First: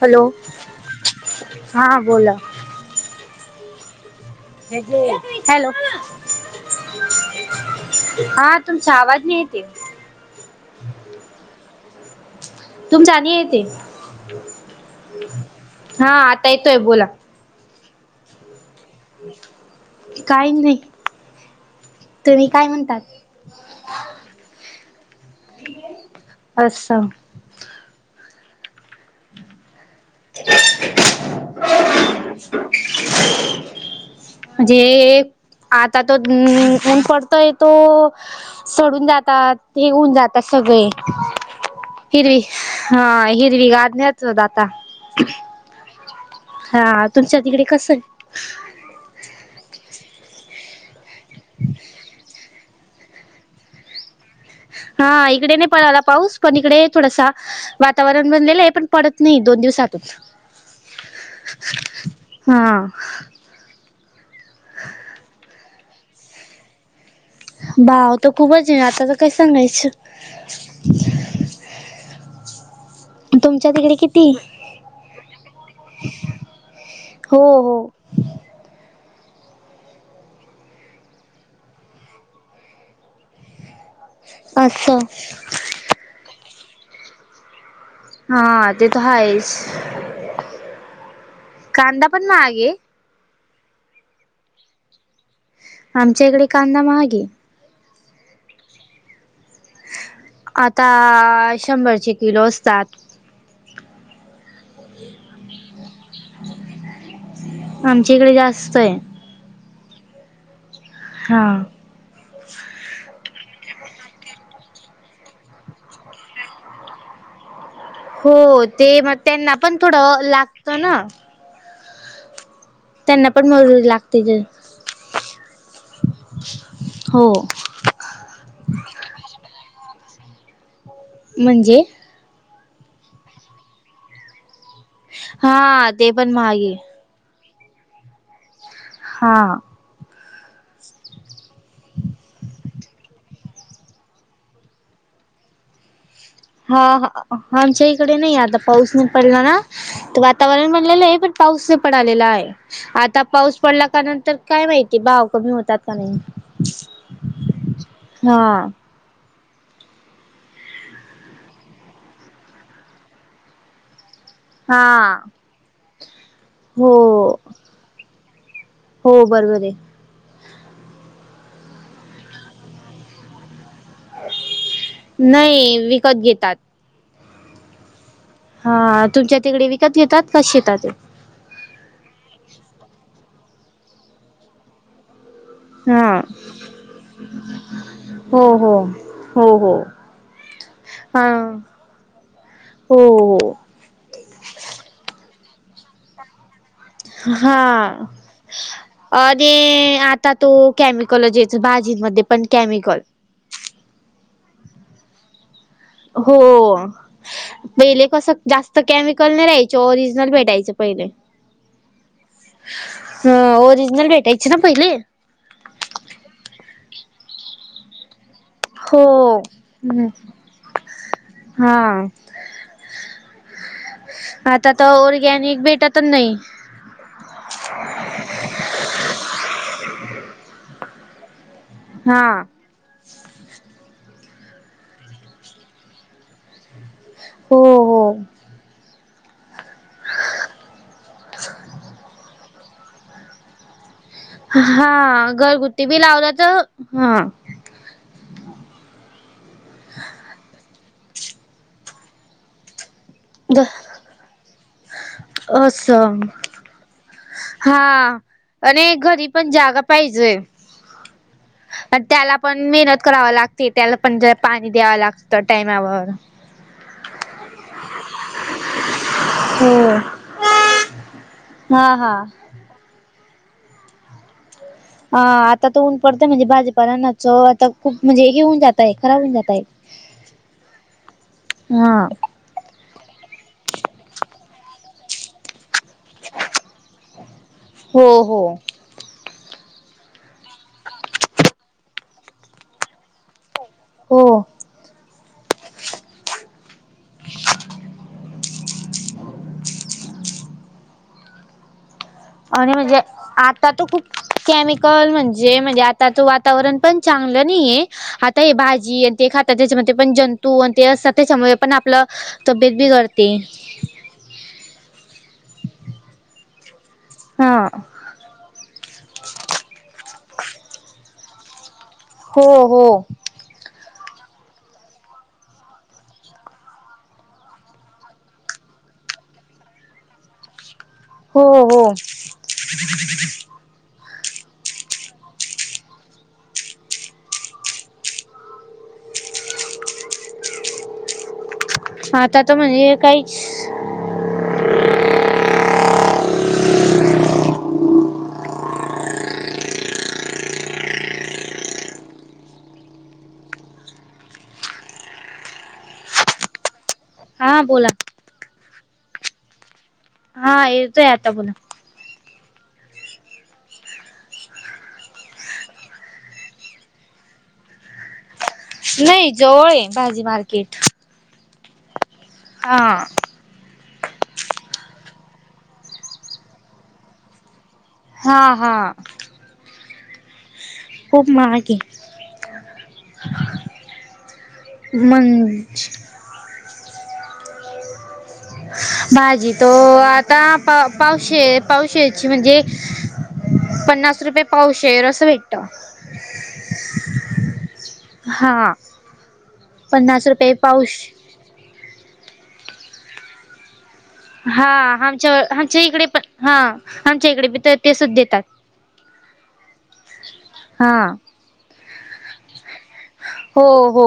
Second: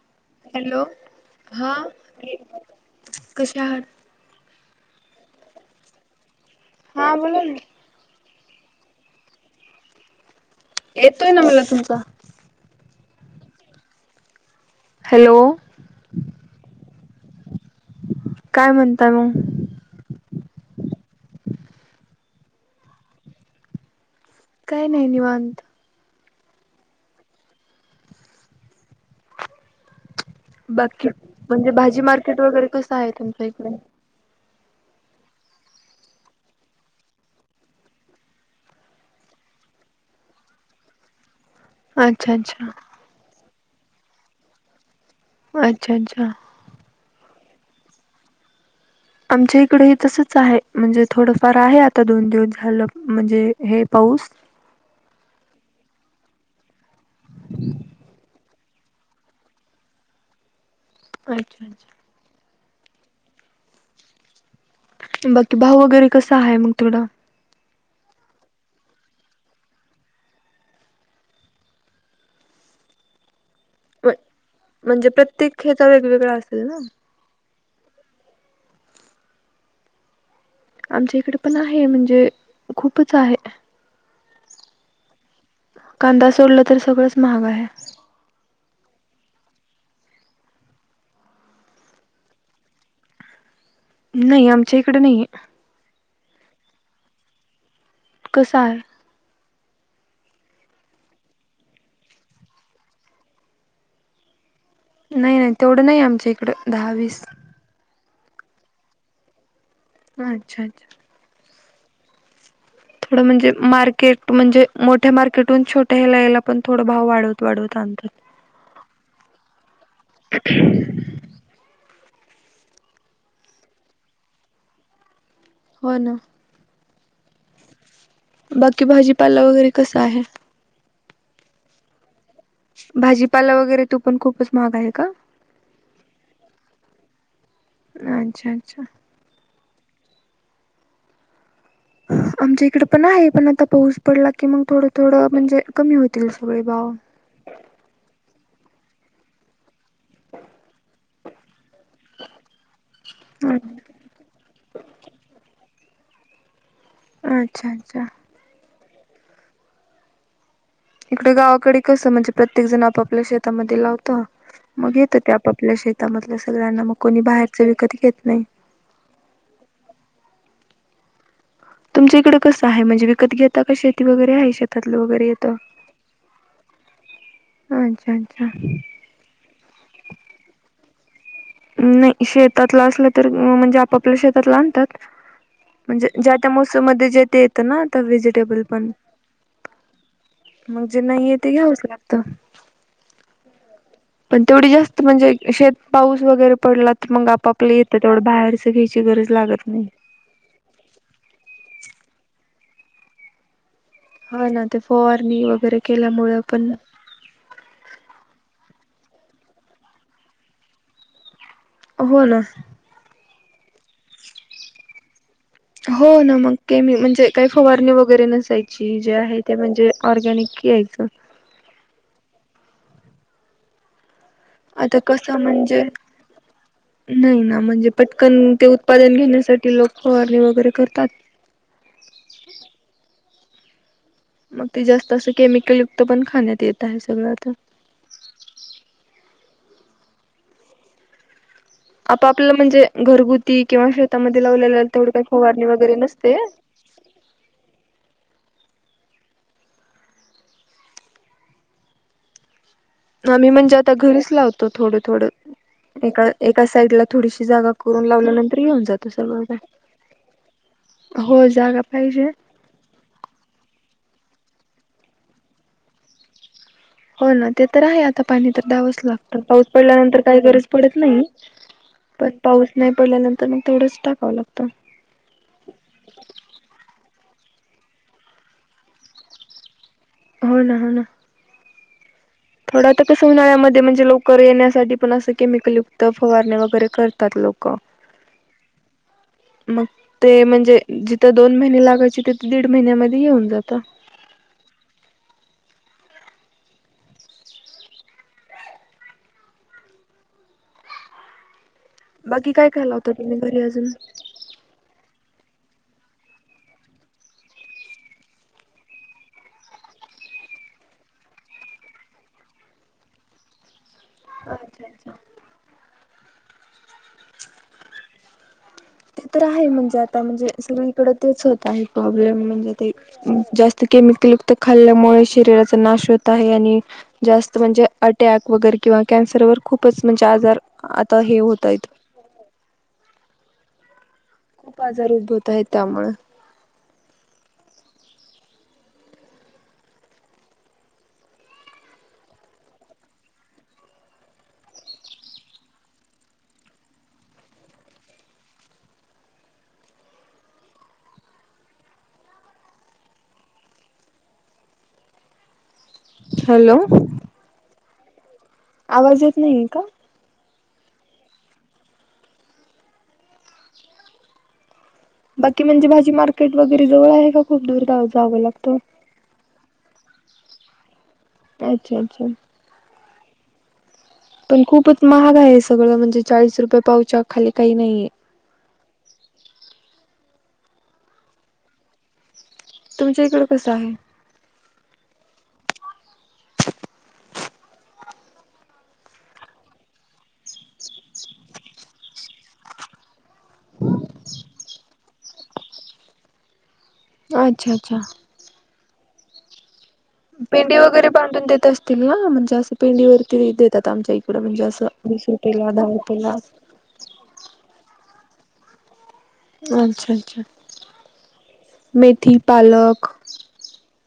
Hello hello हा. कसे आहात. Hello, hello. हा बोला ना. हा तुमचा आवाज नाही येते. येतोय ना मला तुमचा. तुमचा नई येते, हॅलो हा आता येतोय बोला. काय म्हणताय मग. काही नाही तूम्ही काय म्हणतात. काही नाही निवांत. अच्छा. बाकी म्हणजे भाजी मार्केट वगैरे कसं आहे, तुमच्या इकडे. जे. आता तो ऊन पडतोय तो सडून जातात, हे होऊन जात अस सगळे. अच्छा हिरवी अच्छा हा हिरवी गाढण्याच आता. अच्छा अच्छा. तुमच्या तिकडे कसय. आमच्या इकडे हे तसच आहे म्हणजे थोडंफार आहे आता दोन दिवस झालं म्हणजे हे पाऊस. ह [inaudible] हा इकडे नाही पळाला पाऊस पण इकडे थोडासा वातावरण बनलेलंये पण पडत नाही दोन दिवसातच. अच्छ हां. बाकी भाऊ वगैरे कसा आहे मग थोडा भाव तर खूपच आहे आता तर काय सांगायचं ह तुमच्या तिकडे किती म्हणजे प्रत्येक खता वेगवेगळा असेल ना हं आमच्या इकडे पण आहे म्हणजे खूपच आहे असचं कांदा सोडला तर सगळंच महाग आहे हा ते तर हायच कांदा पण महाग आहे नाही आमच्या इकडे नाही आमच्या इकडे कांदा महागे कसय आता शंभरचे किलो असतात नाही नाही तेवढं नाही आमच्या इकडं दहावीस कडे जास्त आहे अच्छा अच्छा हा थोडं म्हणजे मार्केट म्हणजे मोठ्या मार्केटून छोट्या हे यायला पण थोड भाव वाढवत वाढवत आणतात. हो ते मग त्यांना पण थोडं लागत ना त्यांना पण मजुरी लागते हो ना हो बाकी भाजीपाला वगैरे कसा आहे म्हणजे भाजीपाला वगैरे तो पण खूपच महाग आहे का हा ते पण महाग आहे. अच्छा अच्छा. हा. आमच्या इकडे पण आहे पण आता पाऊस पडला की मग थोडं थोडं म्हणजे कमी होत. हा आमच्या इकडे नाही आता पाऊस नाही पडला ना. वातावरण बनलेलं आहे पण पाऊस नाही पडालेला आहे आता पाऊस पडला का नंतर काय- माहिती भाव कमी होतात का नाही. अच्छा अच्छा. हा. इकडे गावाकडे कसं म्हणजे प्रत्येक जण आपापल्या शेतामध्ये लावतो. मग हा येतं ते आपापल्या शेतामधल्या सगळ्यांना मग हो कोणी बाहेरच विकत घेत नाही. बरं झाले. तुमच्या इकडे कसं आहे म्हणजे विकत घेत- आता का शेती वगैरे आहे शेतातलं वगैरे येत. नाही विकत घेतात. होयं कायं. हा तुमच्या तिकडे विकत घेतात का शेतात ते. नाही शेतातला असलं तर म्हणजे आपापल्या शेतातला आणतात. म्हणजे हा ज्या त्या मोसम मध्ये जे ते येतं ना हो व्हेजिटेबल हो. पणं. हो हो मगं जे हा नाही ते घ्यावच लागत. हो हो पण तेवढी जास्त म्हणजे शेत- पाऊस वगैरे पडला तर मगं आपापल्या येतात हा. तेवढं बाहेरच घ्यायची गरज लागत नाही. [unintelligible] भाजीमध्ये पण केमिकल. हा ना ते फवारणी वगैरे. हो केल्यामुळे पण पहिले कसं जास्त. तर केमिकल नाही राहायचे ओरिजनल भेटायचें पहिले. हो ना. हा ओरिजनल भेटायची ना पहिले. हो ना मग मी म्हणजे काही फवारणी वगैरे नस- हो. आहे ते म्हणजे हम्म ऑर्गनिक यायच. हा आता तर कसं ऑरगॅनिक म्हणजे भेटतच नाही. नाही ना म्हणजे पटकन ते उत्पादन घेण्यासाठी लोक- फवरणी वगैरे करतात. हा. मगं ते जास्त असं केमिकल युक्त पण खाण्यात येत आहे सगळं आता. हो हो [inaudible] आपपलं म्हणजे घरगुती किंवा शे- ता मध्ये लावलेव तेवढ काही हा फवारणी घरगुती वगैरे बी लावला नसते. तर हा आम्ही म्हणजे आता घरीच लावतो थोडं थोडं असं एका एका साईडला थोडीशी जागा करू- ह आणि घरी पण जागा पाहिजेय. हो जागा पाहिजे त्याला पण मेहनत कराव लागते त्याला. पण जला पाणी द्यावं लागत. टाइमावर- हो ना ते तर आहे आता पाणी तर द्यावच लागत पाऊस हो पडल्यानंतर काही गरज पडत नाही. हा हा. पण पाऊस नाही पडल्यानंतर मग तेवढंच टाकावं लागतं. ह आता तो ऊन पडतय म्हणजे भाजीपालांना चव आता खूप म्हणजे हे घऊन जातयं खराब होऊन जातयं. हो ना हो ना. हम. उनळ्यामध्ये म्हणजे लवकर येण्यासाठी पण असं केमिकलयुक्त फवारणे वगैरे करतात लोक. हो हो. मगं ते म्हणजे जिथं दोन महिने लागायचे तिथे दीड महिन्यामध्ये येऊन जातात. हो. [inaudible] बाकी काय आणि काय म्हणजे लावता तुम्ही घरी आता तर अजून खूप अच्छा केमिकल म्हणजे- जे म्हणजे आता त वातावरण पण चांगलं नाहीय आता हे भाजी आणि ते खाता त्याच्यामध्ये पण जन [unintelligible] तू आणि ते असत त्याच्यामुळे पण आपलं तब्येत बी करते [unintelligible] अच्छा अच्छा [unintelligible] हा ते तर आहे म्हणजे आता म्हणजे सगळीकडे तेच होत आहे प्रॉब्लेम हो म्हणजे हो ते जास्त केमिक त खाल्ल्यामुळे शरीराचा नाश होत आहे आणि जास्त म्हणजे अटक वगर किंवा खूपच म्हणजे आजार आता हे हो होतय हो [unintelligible] खूप आजार उद्भवत आहेत त्यामुळे आता तर म्हणजे काहीच [inaudible] आ हॅलो हा बोला आवाज येत नाहीे का हा येतय आता पुला बाकी म्हणजे भाजी मार्केट वगैरे जवळ आहे का खूप दूर जावं लाग नाही जवळ भाजी मार्केट [unintelligible] अच्छा अच्छा हा पण खूपच महागा आहे सगळं म्हणजे चाळीस रुपये पावच्या खाली काही नाहीये हा हा खूप महाग आहे तुमच्या इकड कसं आहे मंच भाझी तो आता पा पावश पावशची म्हणजे [unintelligible] पन्नास रुपये पावशेर असं भेटत अच्छा अच्छा हा पन्नास रुपये पेंडी पाऊश वगैरे बांधून देत असतील ना म्हणजे असं पेंडीवररती देत त्यात आमच्या इकडं म्हणजे हा असं वीस आमच्या रुपयेला आमच्या दहा इकडे पण रुपयेला हा आमच्या इकडे बी तर तेच देतात. अच्छा अच्छा हा. मेथी पालक हो हो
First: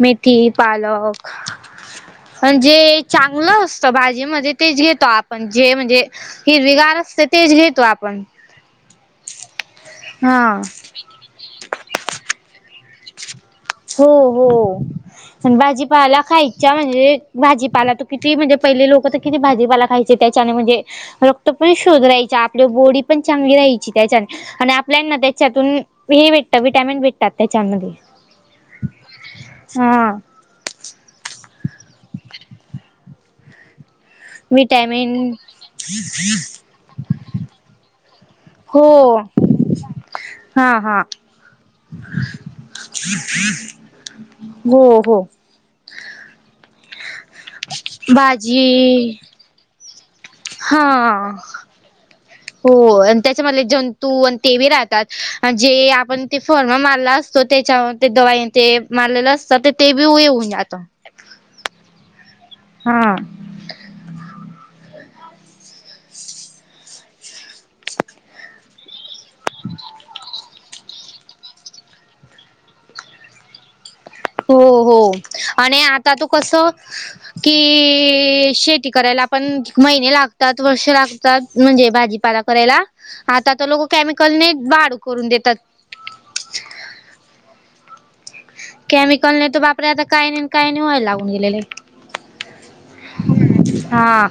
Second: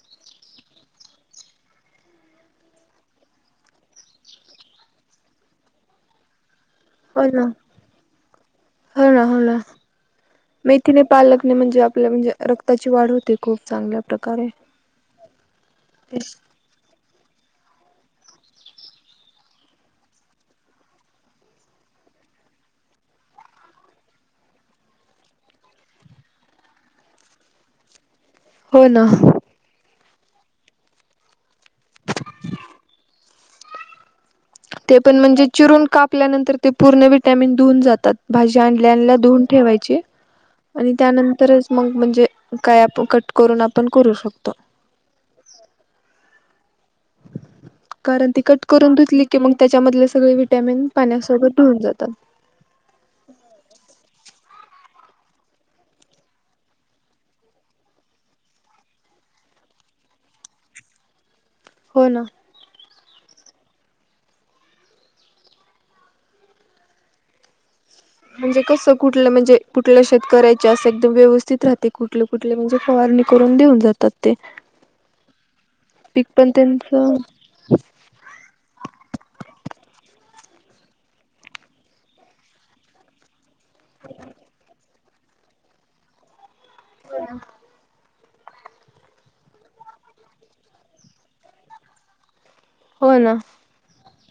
मेथी पालक पण जे चांगलं असतं भाजीमध्येध्ये तेच घेतो आपण जे म्हणजे [unintelligible] फिर हो बिगारतते ना तेज घेतो आपण [unintelligible] हो ना हो ना हा. मेथीने पालगणे म्हणजे आपल्या म्हणजे रक्ताची वाढ होते [unintelligible] हो हो प्रकारे प भाजीपाला खायच्या म्हणजे भाजी ला त किती म्हणजे पहिले लोक किती भाजीपाला खायचे त्याच्याने म्हणजे रक्त पण शोधरायचे आपले बॉडी पण चांगली राहायची त्याच्याने आणि आपल्याना त्याच्यातून हे भेटतं विटॅमिन भेटतात त्याच्या आणि हो ना हम ते पण विटॅमिन म्हणजे चिरून कापल्यानंतर ते पूर्ण विटॅमिन ऊन जातात भाजी आणल्या हो दोन ठेवायचे हा आणि हा त्यानंतरच मग म्हणजे काय आपण कट करून आपण करू शकतो हो हो ह कारण ती कट करून भाजी धुतली की मग त्याच्यामधले सगळे विटॅमिन हा पाण्यासोबत धुऊून जातात हो आणि त्याच्यामध्ये जंतू आणि ते राहतात जे आपण ते फर्मा मारला असतो त्याच्यावर दवाई ते मारलेलं असतं ते येवऊ नाही आता [unintelligible] हो ना हा म्हणजे कसं कुठलं म्हणजे कुठलं शेत करायच जास्त एकदम व्यवस् कुठले कुठले म्हणजे फवारणी करून देऊन जातात ते हो हो आणि आता तू पीक कस पण त्यांचं की शेती करायला आपण महिने लागत वर्ष लागतात म्हणजे भाजीपाला करायला आता तर लोक केमिकल न करून देतात हो केमिकल नाही तर बापर आता काही नाही काय नाही व्हाय लागून गेलेले हो ना हा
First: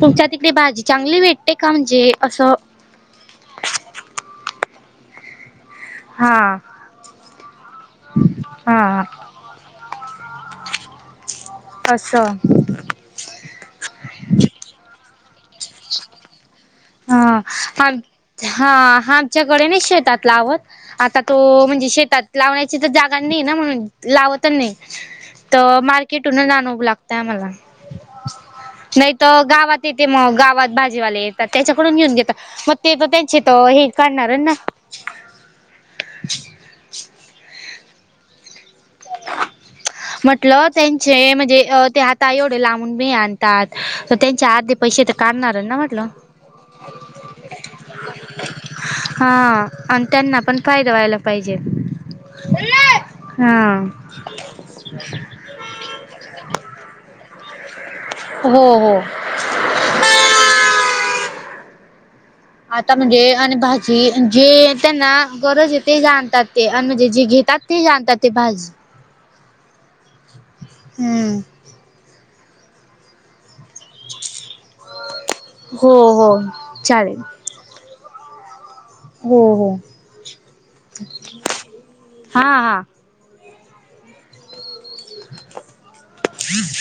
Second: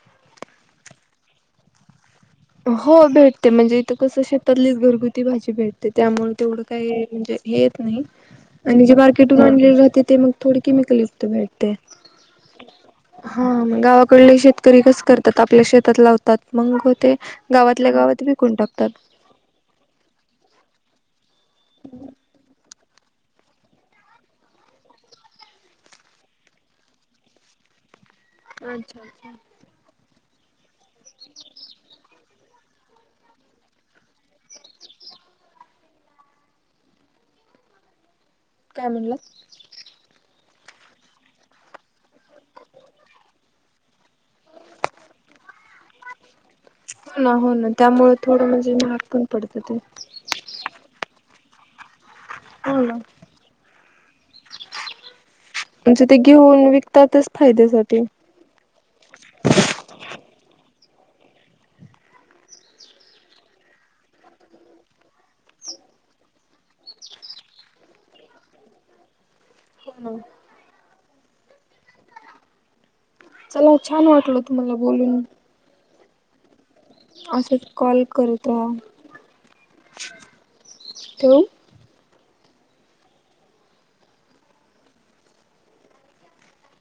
तुमच्या तिकडे भाजी चांगली भेटते का म्हणजे असं हो भेटते म्हणजे इथं कसं शेतातलीच घरगुती भाजी भेटते ते त्यामुळे हा तेवढं काही म्हणजे हे येत नाही आणि जे हा मार्केट राते ते मग थो केमिकल असं हा गावाकडले शेतकरी कस करते त्यात आपल्या शेतात लावतात मग ते गावातल्या गावात ह विकून हा टाकतात. आमच्याकडे नाही शेतात लावत आता तो म्हणजे शेतात लावण्याची तर जागा नाही ना म्हणून लावत नाही तर मार्केटून आ नव लागतय आम्हाला अच्छा नाही अच्छा. तर गावात येते मग गावात भाजीवाले येतात त्याच्याकडून घेऊन घेतात मग ते तर त्यांचे तर हे काढणार ना ह काय म्हणलं म्हंटलं त्यांचे म्हणजे हात एवढ लांबूनी आणतात त्यांच्या आ पैसे का करणार ना म्हटलं हो ना हो ना त्यामुळे थोडं म्हणजे महाग पण पडतं हा ते. आणि त्यांना पण फायदा व्हायला पाहिजे हो ना. हा म्हणजे ते घेऊन विकतातच फायद्यासाठी हो हो आता म्हणजे आणि भाजी जे त्यांना गरज आहे ते जाणतात ते आणि म्हणजे जे घेत ात ते जणतात ते भाजी ह हम्म चला छान वाटल तुम्हाला बोलून हो हो चालेल असंच कॉल करता हो हो ठेवू? हा हा बी बी